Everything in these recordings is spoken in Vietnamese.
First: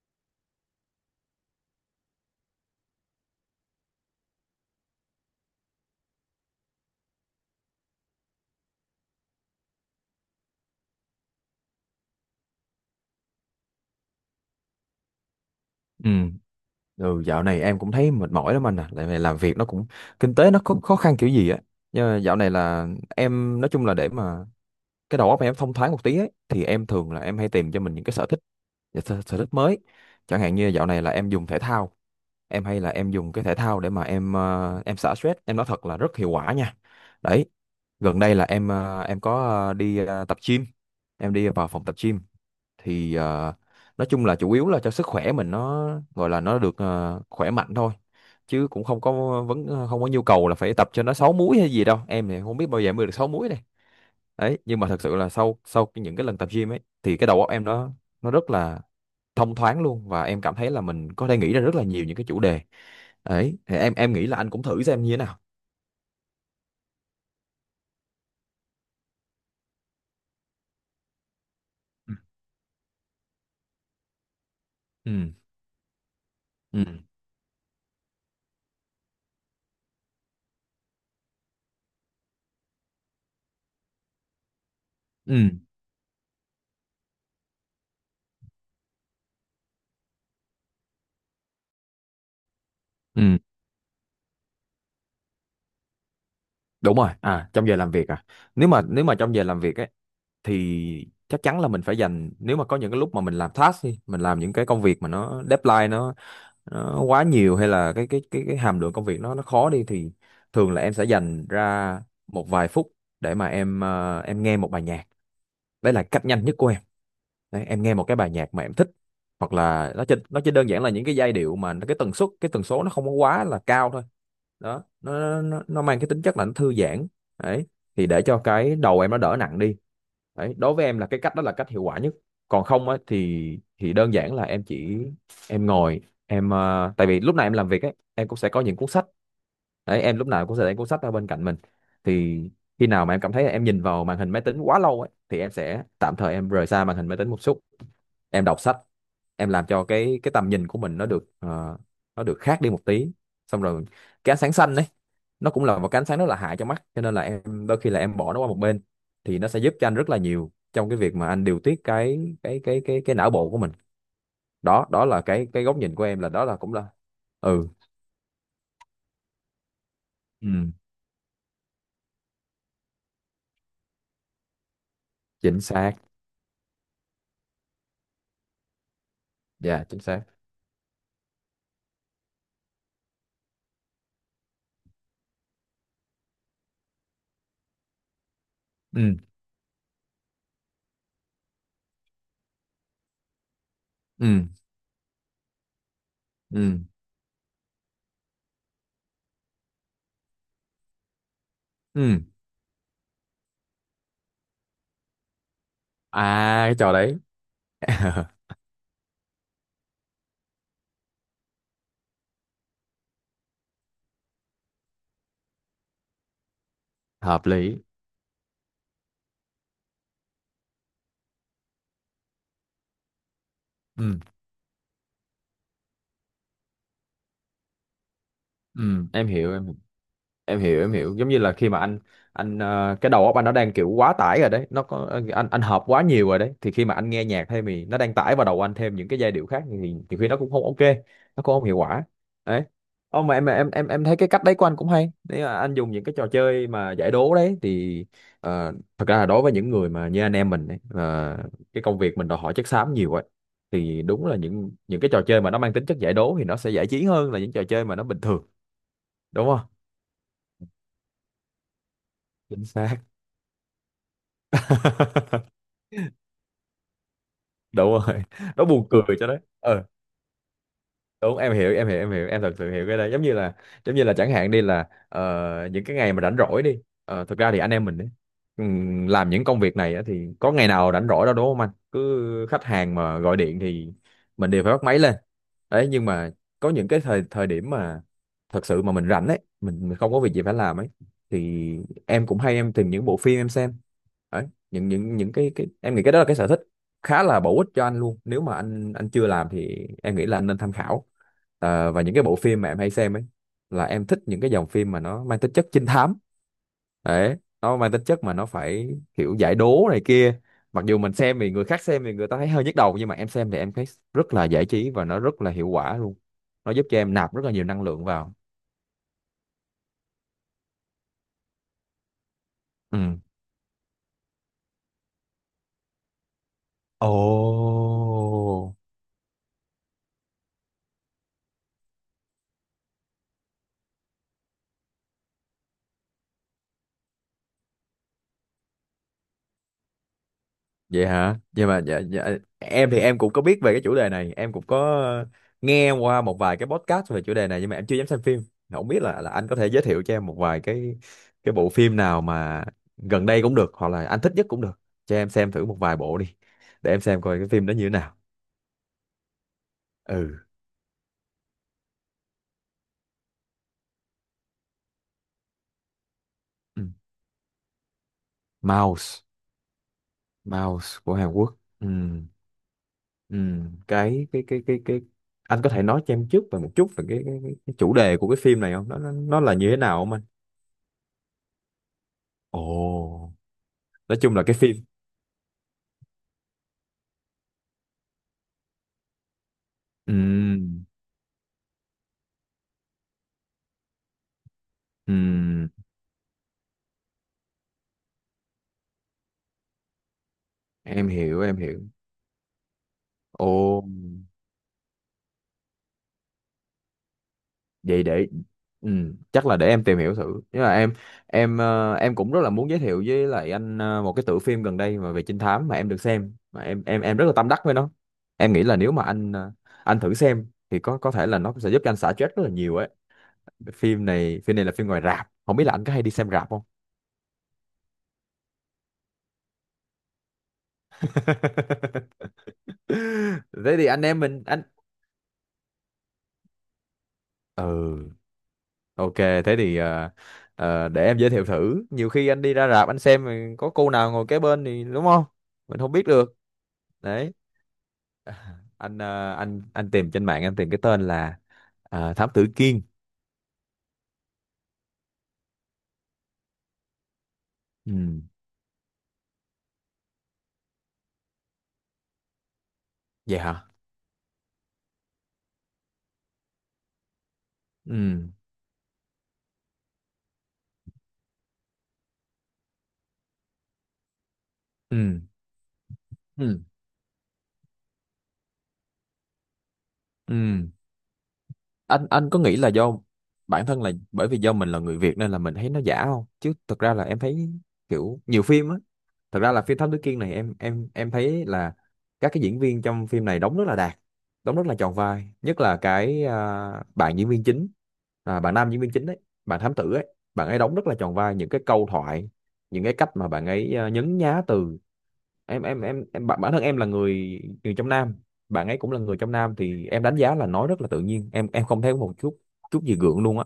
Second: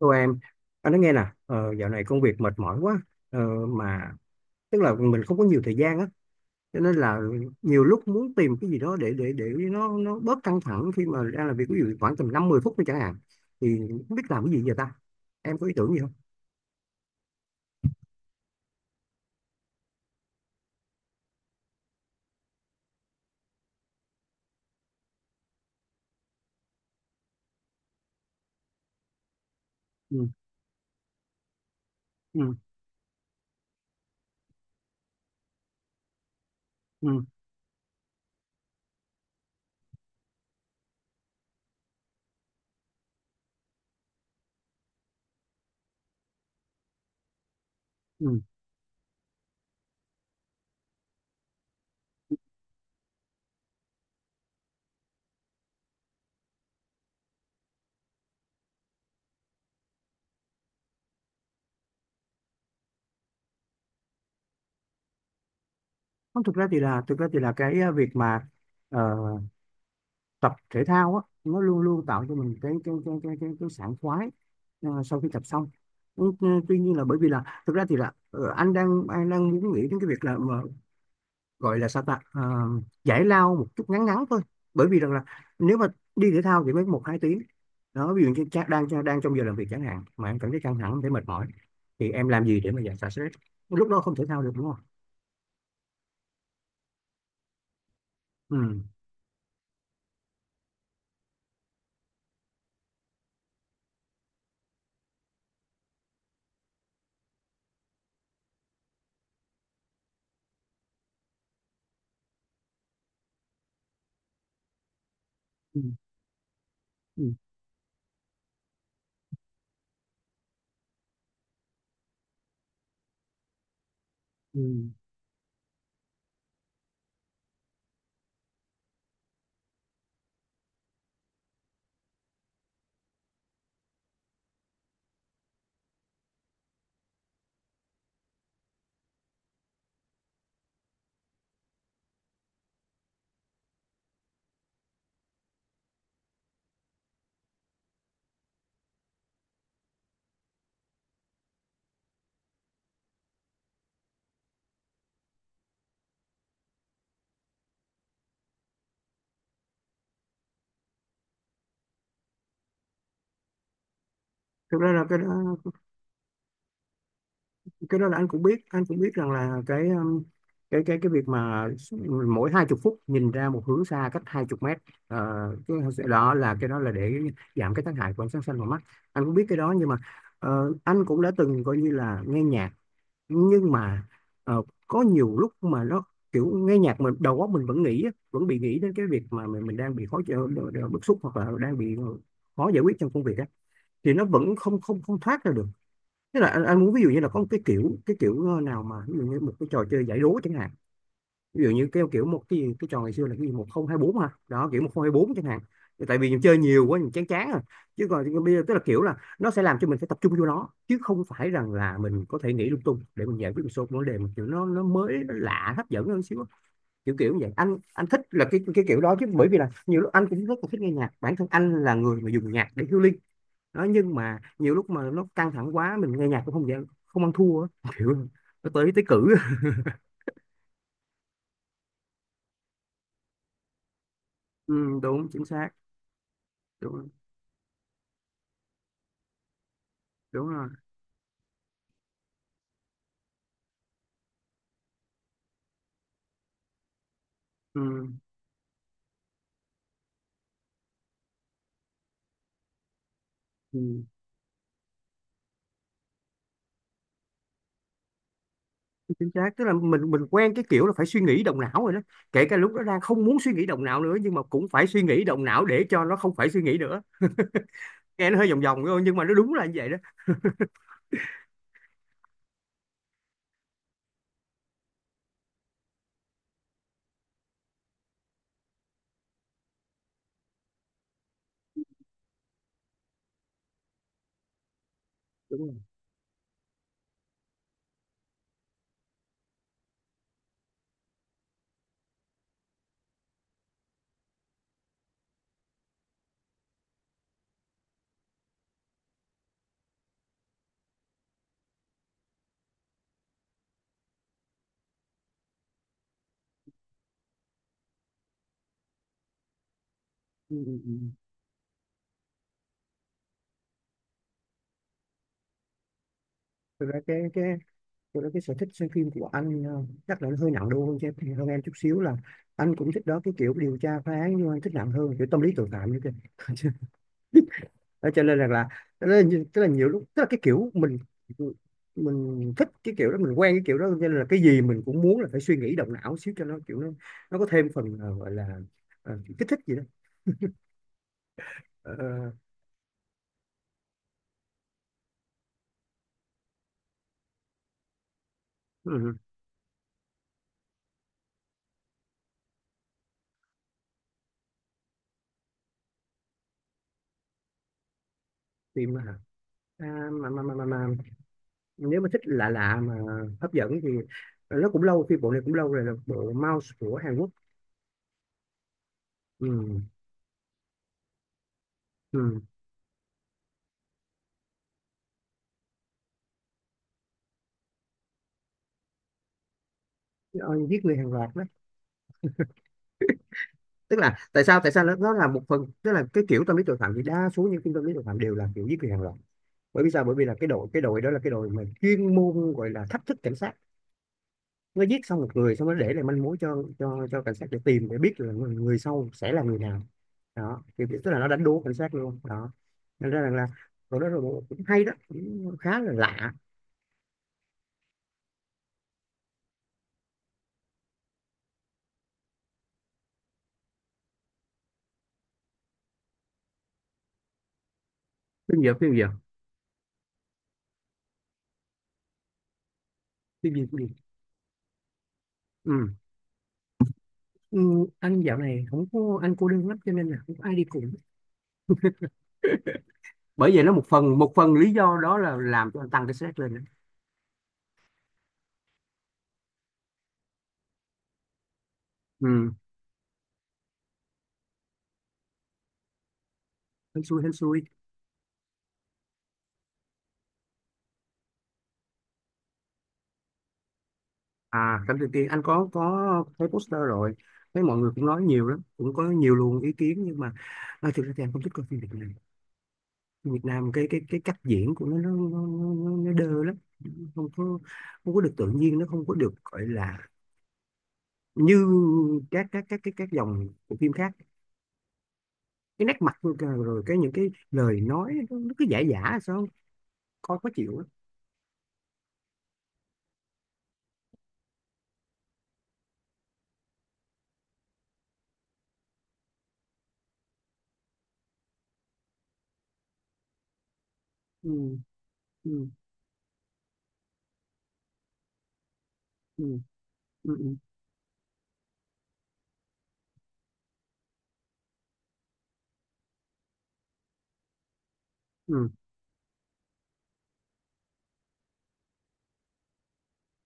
Cô em, anh nói nghe nè, dạo này công việc mệt mỏi quá, ờ, mà tức là mình không có nhiều thời gian á, cho nên là nhiều lúc muốn tìm cái gì đó để nó bớt căng thẳng khi mà đang làm việc, ví dụ khoảng tầm 5-10 phút thôi chẳng hạn, thì không biết làm cái gì giờ ta? Em có ý tưởng gì Ừ. không? Ừ, dạo này em cũng thấy mệt mỏi lắm anh à, tại vì làm việc nó cũng kinh tế nó khó, khó khăn kiểu gì á. Nhưng mà dạo này là em nói chung là để mà cái đầu óc em thông thoáng một tí ấy, thì em thường là em hay tìm cho mình những cái sở thích mới. Ừ, Chẳng hạn như dạo này là em dùng thể thao, ừ, em hay là em dùng cái thể thao để mà em xả stress. Em nói thật là rất hiệu quả nha. ừ, Đấy, gần đây là em có đi tập gym, em đi vào phòng tập gym thì nói chung là chủ yếu là cho sức khỏe mình, nó gọi là nó được khỏe mạnh thôi, ừ. chứ cũng không có không có nhu cầu là phải tập cho nó sáu múi hay gì đâu. Em thì không biết bao giờ em mới được sáu múi này. Đấy, nhưng mà thật sự là sau sau cái- những cái lần tập gym ấy thì cái đầu óc em nó rất là thông thoáng luôn, và em cảm thấy là mình có thể nghĩ ra rất là nhiều những cái chủ đề. Ấy thì em nghĩ là anh cũng thử xem như thế nào. Không, thực ra thì là cái việc mà ờ, tập thể thao á nó luôn luôn Ừ. tạo cho mình cái sảng khoái sau khi Ừ. tập xong. Ừ, ừ, tuy nhiên là Ừ. bởi vì là thực ra thì là anh đang muốn nghĩ đến cái việc là mà gọi là sao ta. Ờ, Giải lao một chút ngắn ngắn thôi, bởi vì rằng là Ừ. nếu mà đi thể thao thì mới 1-2 tiếng đó, ví dụ như đang trong giờ làm việc chẳng hạn mà em cảm thấy căng thẳng thấy mệt mỏi, thì em làm gì để mà giải xả Ừ. stress lúc đó, không thể thao được đúng không? Đúng rồi à, trong giờ làm việc à? nếu Ừ. mà nếu mà trong giờ làm việc ấy thì chắc chắn là mình phải dành, nếu mà có những cái lúc mà mình làm task đi, mình làm những cái công việc mà nó deadline nó quá nhiều, hay là cái hàm lượng công việc nó khó đi, thì thường là em sẽ dành ra một vài phút để mà em nghe một bài nhạc. Ừ. Đấy là cách nhanh nhất của em. Ừ. Đấy, em nghe một cái bài nhạc mà em thích, hoặc là nó chỉ đơn giản là những cái giai điệu mà cái tần suất, cái tần số nó không có quá là cao thôi. Ừ. Đó, nó mang cái tính chất là nó thư giãn. Đấy, thì để cho cái đầu em nó đỡ nặng đi. Đấy, đối với em là cái cách đó là cách hiệu quả nhất. Còn không á thì đơn giản là em chỉ em ngồi, tại vì lúc này em làm việc ấy, em cũng sẽ có những cuốn sách. Đấy, em lúc nào cũng sẽ để cuốn sách ở bên cạnh mình. Thì khi nào mà em cảm thấy là em nhìn vào màn hình máy tính quá lâu ấy, thì em sẽ tạm thời em rời xa màn hình máy tính một chút, em đọc sách. Em làm cho cái tầm nhìn của mình nó được khác đi một tí. Xong rồi cái ánh sáng xanh đấy, nó cũng là một cái ánh sáng rất là hại cho mắt, cho nên là em đôi khi là em bỏ nó qua một bên, thì nó sẽ giúp cho anh rất là nhiều trong cái việc mà anh điều tiết cái não bộ của mình. Thực Đó, ra là cái là đó cái góc nhìn của em, là đó là cũng là... Ừ. cái đó là anh cũng biết rằng là cái um, Ừ. cái cái cái việc mà mỗi 20 phút nhìn ra một hướng xa cách 20 mét, ờ, Chính xác. cái đó là để giảm cái tác hại của ánh sáng xanh vào mắt, anh cũng biết cái đó. Dạ Nhưng mà chính xác. Anh cũng đã từng coi như là nghe nhạc, nhưng mà ờ, có nhiều lúc mà nó kiểu nghe nhạc mình đầu óc mình vẫn nghĩ á, vẫn bị nghĩ đến Ừ. cái việc mà mình đang bị khó chịu, bức xúc, hoặc là đang bị khó giải quyết trong công việc á, thì nó Ừ. vẫn không không không thoát ra được. Thế là anh, Ừ. anh muốn ví dụ như là có một cái kiểu, cái kiểu nào mà ví dụ như một cái trò chơi giải đố chẳng hạn, ví dụ như cái Ừ. kiểu cái trò ngày xưa là cái gì 1024 ha đó, kiểu 1024 chẳng hạn. Thì tại À, vì mình chơi cái nhiều trò quá mình đấy. chán chán rồi, chứ còn thì bây giờ tức là kiểu là nó sẽ làm cho mình phải tập trung vô nó, chứ không phải rằng là mình có thể nghĩ lung tung để mình giải quyết một số vấn đề mà kiểu nó mới nó lạ hấp dẫn hơn xíu á. Kiểu kiểu như Hợp vậy, lý. anh thích là cái kiểu đó, chứ bởi vì là nhiều lúc anh cũng rất là thích nghe nhạc, bản thân anh là người mà dùng nhạc để healing đó, nhưng Ừ. mà nhiều lúc mà nó căng thẳng quá mình nghe nhạc cũng không dễ, không ăn thua á. Kiểu nó Ừ. tới tới Em cử. hiểu em, em hiểu. Giống như là khi mà anh cái đầu óc anh nó đang kiểu quá tải rồi đấy, Ừ, nó có ờ, đúng, chính anh anh xác. hợp quá nhiều rồi đấy, thì khi mà Đúng. anh nghe nhạc thêm thì nó đang tải vào đầu anh thêm những cái giai điệu khác, thì nhiều khi nó Đúng cũng không rồi. ok, nó cũng không hiệu quả. Đấy. Ô, mà em thấy cái cách đấy của anh cũng hay, nếu mà anh dùng những cái trò chơi mà giải đố đấy Ừ, thì... Thật ra là đối với những người mà như anh em mình ấy, cái công việc mình đòi hỏi chất xám nhiều ấy, thì ừ, đúng là những cái trò chơi mà nó mang tính chất giải đố thì nó sẽ giải trí hơn là những trò chơi mà nó bình thường. chính Đúng xác. Tức không? là mình quen cái kiểu là phải suy nghĩ động não rồi đó, kể cả Chính lúc đó đang xác. không muốn suy nghĩ động não nữa nhưng mà cũng phải suy nghĩ động não để cho nó không phải suy nghĩ nữa. Đúng rồi. Nghe nó hơi vòng Nó vòng buồn thôi nhưng cười mà cho nó đấy. đúng là như Ừ, vậy đó. đúng. Em hiểu, em hiểu, em hiểu, em thật sự hiểu cái đó. Giống như là chẳng hạn đi là, những cái ngày mà rảnh rỗi đi, thực ra thì anh em mình ấy, làm những công việc này á, thì có ngày nào rảnh rỗi đâu, đúng không? Anh cứ khách hàng mà gọi điện thì mình đều phải bắt máy lên. Đúng rồi. Đấy, nhưng mà có những cái thời thời điểm mà thật sự mà mình rảnh ấy, mình không có việc gì phải làm ấy, thì em cũng hay em tìm những bộ phim em xem. Đấy, những cái em nghĩ cái đó là cái sở thích khá là bổ ích cho anh luôn, nếu mà anh chưa làm thì em nghĩ là anh nên tham khảo. Và những cái bộ phim mà em hay xem ấy, là em thích những cái dòng phim mà nó mang tính chất trinh thám. Đấy, nó mang tính chất mà nó phải kiểu giải đố này kia. Ừ, ừ, Mặc ừ. dù mình xem thì người khác xem thì người ta thấy hơi nhức đầu, nhưng mà em xem thì em thấy rất là giải trí và nó rất là hiệu quả luôn, nó Thực giúp cho ra em cái nạp cái rất là nhiều năng lượng tôi nói vào. cái sở thích xem phim của anh chắc là nó hơi nặng đô hơn cho em, hơn em chút xíu là anh cũng Ừ. thích đó cái kiểu điều tra phá án, nhưng mà anh thích nặng hơn, kiểu tâm lý tội phạm như thế. Đó, cho nên rằng là Ồ. tức là, tức là, nhiều lúc tức là cái kiểu mình thích cái kiểu đó, mình quen cái kiểu đó, cho nên là cái gì mình cũng muốn là phải suy nghĩ động não xíu cho nó kiểu nó có thêm phần gọi là kích thích gì đó. Vậy hả? Nhưng mà Ờ, dạ, dạ, ờ, em thì em cũng có biết về cái chủ đề này, em cũng có nghe qua một vài cái podcast về chủ đề này, nhưng mà em chưa dám xem phim. Không biết ừ, là anh có thể giới thiệu cho em một vài cái bộ phim nào mà gần đây cũng được, hoặc là anh thích nhất cũng được, cho em xem thử một vài bộ đi, để em xem coi cái phim đó như thế nào. phim hả? À, Ừ. Mà nếu mà thích lạ lạ mà hấp dẫn thì nó cũng lâu, phim bộ này cũng lâu rồi, là bộ Mouse Ừ. của Hàn Quốc. Mouse. Ừ. Mouse của Hàn Quốc. Ừ. Ừ. Ừ. Cái Anh có thể nói cho em trước về một chút về cái chủ đề của cái phim này không, nó là như thế nào không anh? Ờ, Giết người hàng loạt đó, Ồ. tức là Nói chung là tại cái sao tại phim. sao nó là một phần, tức là cái kiểu tâm lý tội phạm thì đa số những phim tâm lý tội phạm đều là kiểu giết người hàng loạt. Bởi vì sao? Bởi vì là cái đội cái Ừm. đội đó là cái đội mà chuyên môn gọi là thách thức cảnh sát. Nó giết xong một người xong Ừm. nó để lại manh mối cho cảnh sát để tìm, để biết là người sau sẽ là người nào. Đó, kiểu kiểu Em tức là nó hiểu, đánh em đố cảnh hiểu. sát luôn đó, nên ra rằng là Ồ, rồi đó, rồi cũng hay đó, cũng khá là lạ. vậy để... chắc là để em tìm hiểu thử, nhưng mà em cũng rất là muốn giới thiệu với lại anh một cái tựa phim gần đây mà về trinh thám mà em được xem, mà em rất là tâm đắc với nó. Em phim nghĩ giờ là nếu phim mà giờ anh thử xem thì có thể là nó sẽ giúp cho anh xả stress rất là nhiều ấy. phim gì cũng được. Phim này là phim ngoài rạp, không biết là anh có Ừ. hay đi xem rạp không? Ừ. Anh dạo này không có, anh cô đơn lắm cho nên là không có ai đi cùng. Bởi vậy nó Thế một thì anh phần em một mình phần anh... lý do đó là làm cho anh tăng cái stress lên đó. Ừ. Ok, thế thì để em giới thiệu thử. Nhiều khi anh đi Ừ, ra rạp anh xem thì có cô nào ngồi kế bên thì đúng không? Mình không biết được. hên xui hên Đấy. xui. À, anh tìm trên mạng, anh tìm cái tên là Thám Tử Kiên. À, cảnh tự tiên, anh có thấy poster rồi, thấy mọi người cũng Ừ, nói nhiều lắm, cũng có nhiều luồng ý kiến nhưng mà à, thực ra thì anh không thích coi phim Việt Nam. Phim vậy Việt hả? Nam cái cách diễn của nó đơ lắm, không có không có Ừ, được tự nhiên, nó không có được, gọi là như các dòng của phim khác. ừ, Cái nét mặt, rồi ừ, rồi cái những cái lời nói, nó cứ giả giả sao, coi khó ừ. chịu lắm. Anh có nghĩ là do bản thân là bởi vì do mình là người Việt nên là mình thấy nó giả không? Chứ thực ra là em thấy kiểu nhiều phim á, thật ra là phim Thám Tử Kiên này em, em thấy là các cái diễn viên trong phim này đóng rất là đạt, đóng rất là Ừ, tròn vai, ừ, nhất là cái à, bạn diễn viên chính, à, bạn nam diễn viên chính đấy, ừ, bạn thám tử ấy, ừ. bạn Ừ. ấy đóng rất là tròn vai những cái câu thoại, những cái cách mà bạn ấy à, nhấn nhá từ. Em bản, thân em là người, người trong Nam, Ừ. bạn ấy cũng là người trong Nam, thì em đánh giá là nói rất là tự nhiên, em không thấy một chút chút gì gượng luôn á.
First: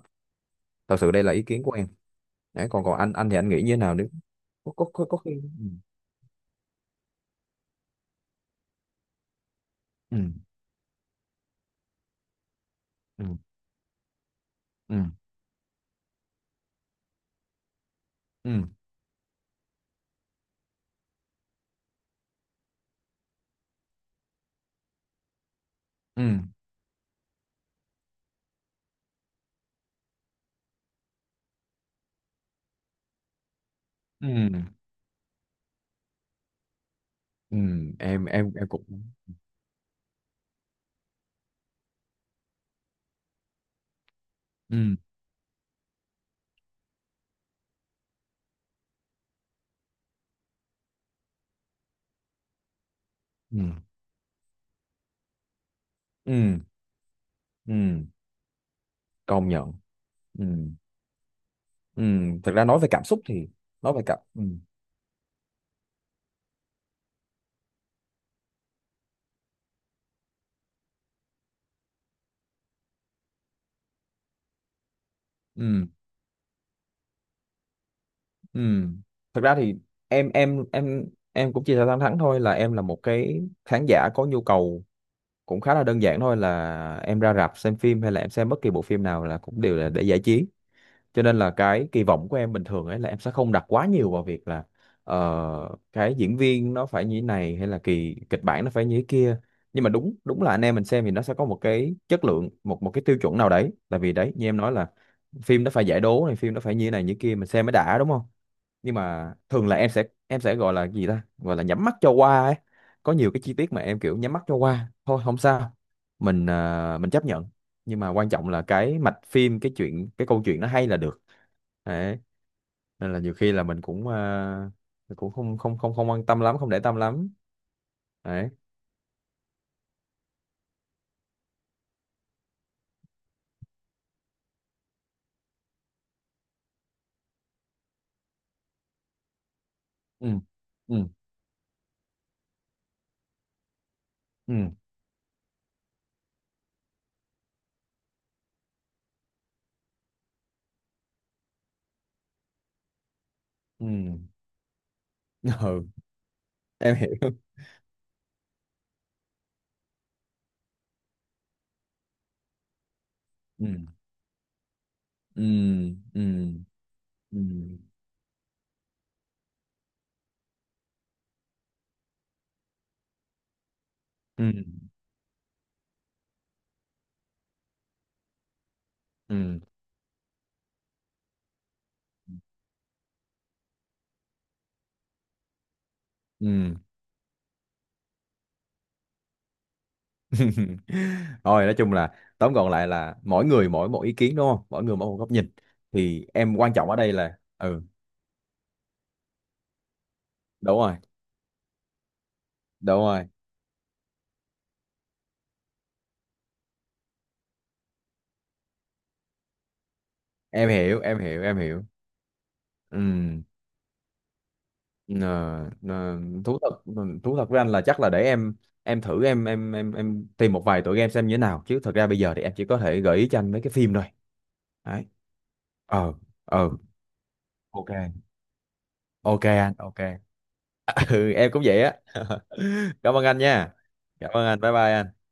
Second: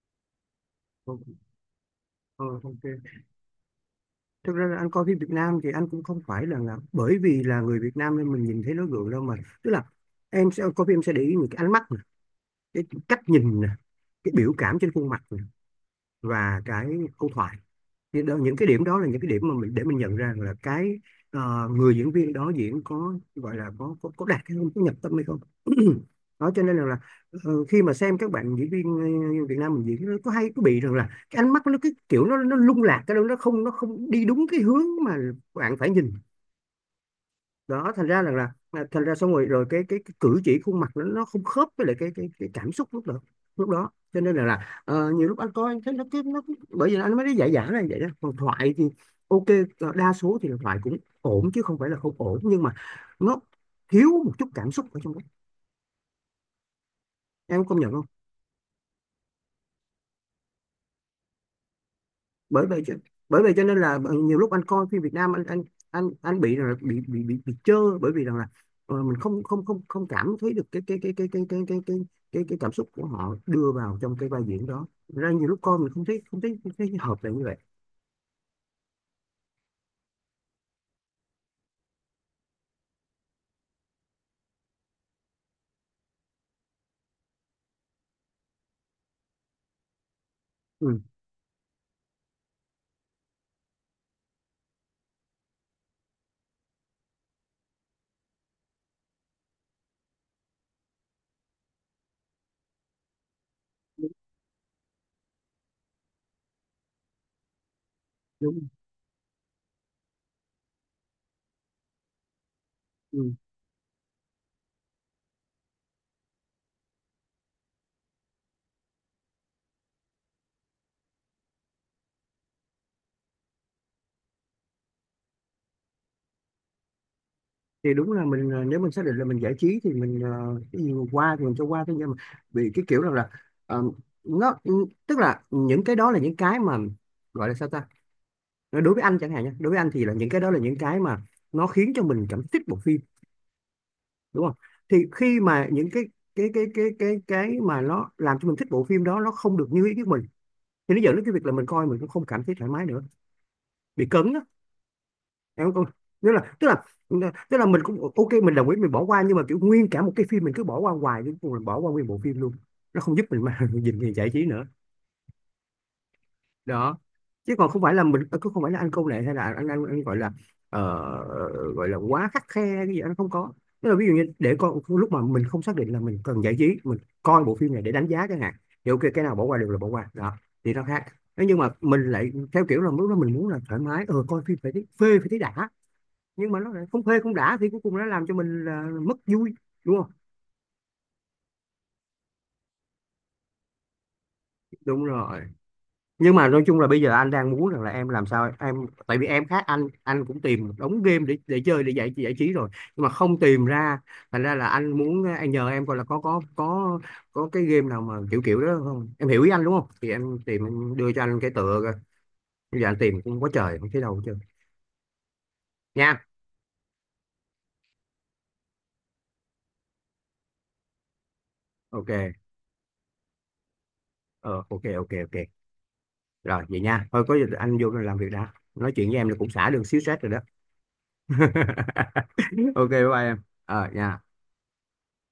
Thật sự Ok. đây là ý kiến của em. Ờ, Đấy, còn ok. còn anh thì anh nghĩ như thế nào nếu... Thực ra là anh coi có phim Việt khi... Nam Ừ. thì anh cũng không phải là bởi vì là người Việt Nam nên mình nhìn thấy nó gượng đâu mà. Tức là Ừ. em sẽ coi phim, em sẽ để ý những cái ánh mắt nè, cái cách Ừ. nhìn nè, cái biểu cảm trên Ừ. khuôn mặt nè, và cái câu thoại. Những Ừ. cái điểm đó là những cái điểm mà mình để mình nhận ra là cái người diễn viên đó diễn có, gọi là có đạt hay không, có nhập tâm hay không. Ừ. Đó, cho nên là khi mà xem các bạn diễn viên Việt Nam mình diễn, nó có hay có bị rằng là cái ánh mắt nó cái kiểu nó lung lạc, cái đó nó không đi Ừ. đúng cái hướng mà bạn phải nhìn. ừ Đó, thành ra em rằng là, em em là cũng... thành ra xong rồi rồi cái cử chỉ khuôn mặt nó không khớp với lại cái cảm xúc lúc đó cho nên là Ừ. Nhiều lúc anh coi anh thấy bởi vì anh mới nói giả giả là vậy đó. Còn thoại thì ok, đa số thì là thoại cũng ổn, chứ không phải là không ổn, nhưng mà nó Ừ. thiếu một chút cảm xúc ở trong đó, Ừ. em có Ừ. công nhận không? Công nhận. Ừ. Ừ. Thực ra bởi nói vậy về cho- cảm xúc Bởi thì... vậy cho nên là Nói về cảm... nhiều Ừ. lúc anh coi phim Việt Nam anh bị là bị chơ bởi vì rằng là mình không không không không cảm thấy được cái cảm xúc của họ đưa vào trong cái vai diễn đó, ra nhiều lúc coi Ừ. mình không thấy, không thấy hợp lại như vậy. Ừ. Thực ra thì em em cũng chia sẻ thẳng thắn thôi, là em là một cái khán giả có nhu cầu cũng khá là đơn giản thôi, là em ra rạp xem phim hay là em xem bất kỳ bộ phim nào là cũng đều là để giải trí, Ừ, cho nên là cái kỳ vọng của em bình thường ấy là em sẽ không đặt quá nhiều vào việc là cái diễn viên nó phải như thế này hay là kỳ kịch bản nó phải như thế kia. Nhưng mà đúng đúng là anh em mình xem thì nó sẽ có một cái chất lượng, một một cái tiêu chuẩn nào đấy, tại đúng, vì đấy như em nói là phim nó phải giải đố này, phim nó phải như thế này như thế kia mình xem mới đã, đúng không? đúng. Nhưng mà thường là em sẽ gọi là gì ta, gọi là nhắm mắt cho qua ấy, có nhiều Ừ. cái chi tiết mà em kiểu nhắm mắt cho qua thôi, không sao, mình chấp nhận. Nhưng mà quan trọng là cái mạch phim, cái chuyện, cái câu chuyện nó hay là được. Đấy, nên là nhiều khi là mình cũng không không không không quan tâm lắm, không để tâm lắm. Thì đúng là mình Đấy. Nếu mình xác định là mình giải trí thì mình cái gì mà qua thì mình cho qua thôi, nhưng mà bị cái kiểu rằng là ờ, nó tức là những cái đó là những cái mà gọi là sao ta, đối với anh chẳng hạn nha, đối với anh thì là Ừ. những cái đó là những cái Ừ. mà nó khiến cho mình cảm thích bộ phim, đúng Ừ. không? Thì khi mà những cái mà nó làm cho mình thích bộ phim đó nó không được như ý của mình, thì nó dẫn đến cái việc là mình coi mình cũng không cảm thấy thoải mái nữa, Ừ. bị cấn đó, em không? Ừ, Nghĩa là, tức là em hiểu. tức là mình cũng ok, mình đồng ý mình bỏ qua, nhưng mà kiểu nguyên cả một cái phim mình cứ bỏ qua hoài đến cùng mình bỏ qua nguyên bộ phim luôn, nó không giúp mình mà Ừ. nhìn gì giải trí nữa Ừ. Ừ. đó. Ừ. Chứ còn không phải là mình cứ, không phải là anh câu nệ hay là anh gọi là ờ, gọi là quá khắt khe cái gì, anh không có. Tức là ví dụ như Ừ. để con lúc mà mình không xác định là mình cần giải trí, mình coi bộ phim này để đánh giá chẳng hạn, thì ok cái nào bỏ qua Ừ. được là bỏ qua đó, thì nó khác. Thế nhưng mà mình lại theo kiểu là lúc đó mình muốn là thoải mái coi phim phải thấy phê phải thấy đã, nhưng mà nó Ừ. lại không phê không đã thì cuối cùng nó làm cho mình là mất vui, đúng không? Thôi, nói chung là tóm gọn lại là mỗi người mỗi một ý kiến, đúng không, mỗi người Đúng mỗi một góc rồi. nhìn. Thì Nhưng mà em, nói quan chung là trọng ở bây giờ đây anh là... đang muốn rằng Ừ. là em làm sao em, tại vì em khác anh cũng tìm một Đúng rồi. đống game để chơi để giải giải trí rồi, Đúng nhưng mà rồi. không tìm ra, thành ra là anh muốn, anh nhờ em coi là có cái game nào mà kiểu kiểu đó không, em hiểu ý anh đúng không? Thì em tìm Em em hiểu, đưa em cho anh hiểu, cái em tựa hiểu. coi, bây giờ anh tìm cũng Ừ. quá trời không thấy đâu hết trơn Ờ, ờ, nha. thú thật... với anh là chắc là để em thử, em tìm một vài tựa game xem như thế nào, chứ thật ra Ok, bây giờ thì em chỉ có thể gợi ý cho anh mấy cái phim thôi. ờ ok, Đấy. ok, ok. Ờ. Rồi Ờ. vậy nha, thôi có gì anh vô Ok. làm việc, đã nói chuyện với em là Ok cũng xả anh. được Ok. xíu stress rồi đó. Ừ, em cũng vậy á. Ok, bye Cảm ơn bye anh em, nha. Nha. Cảm ơn anh, bye bye anh.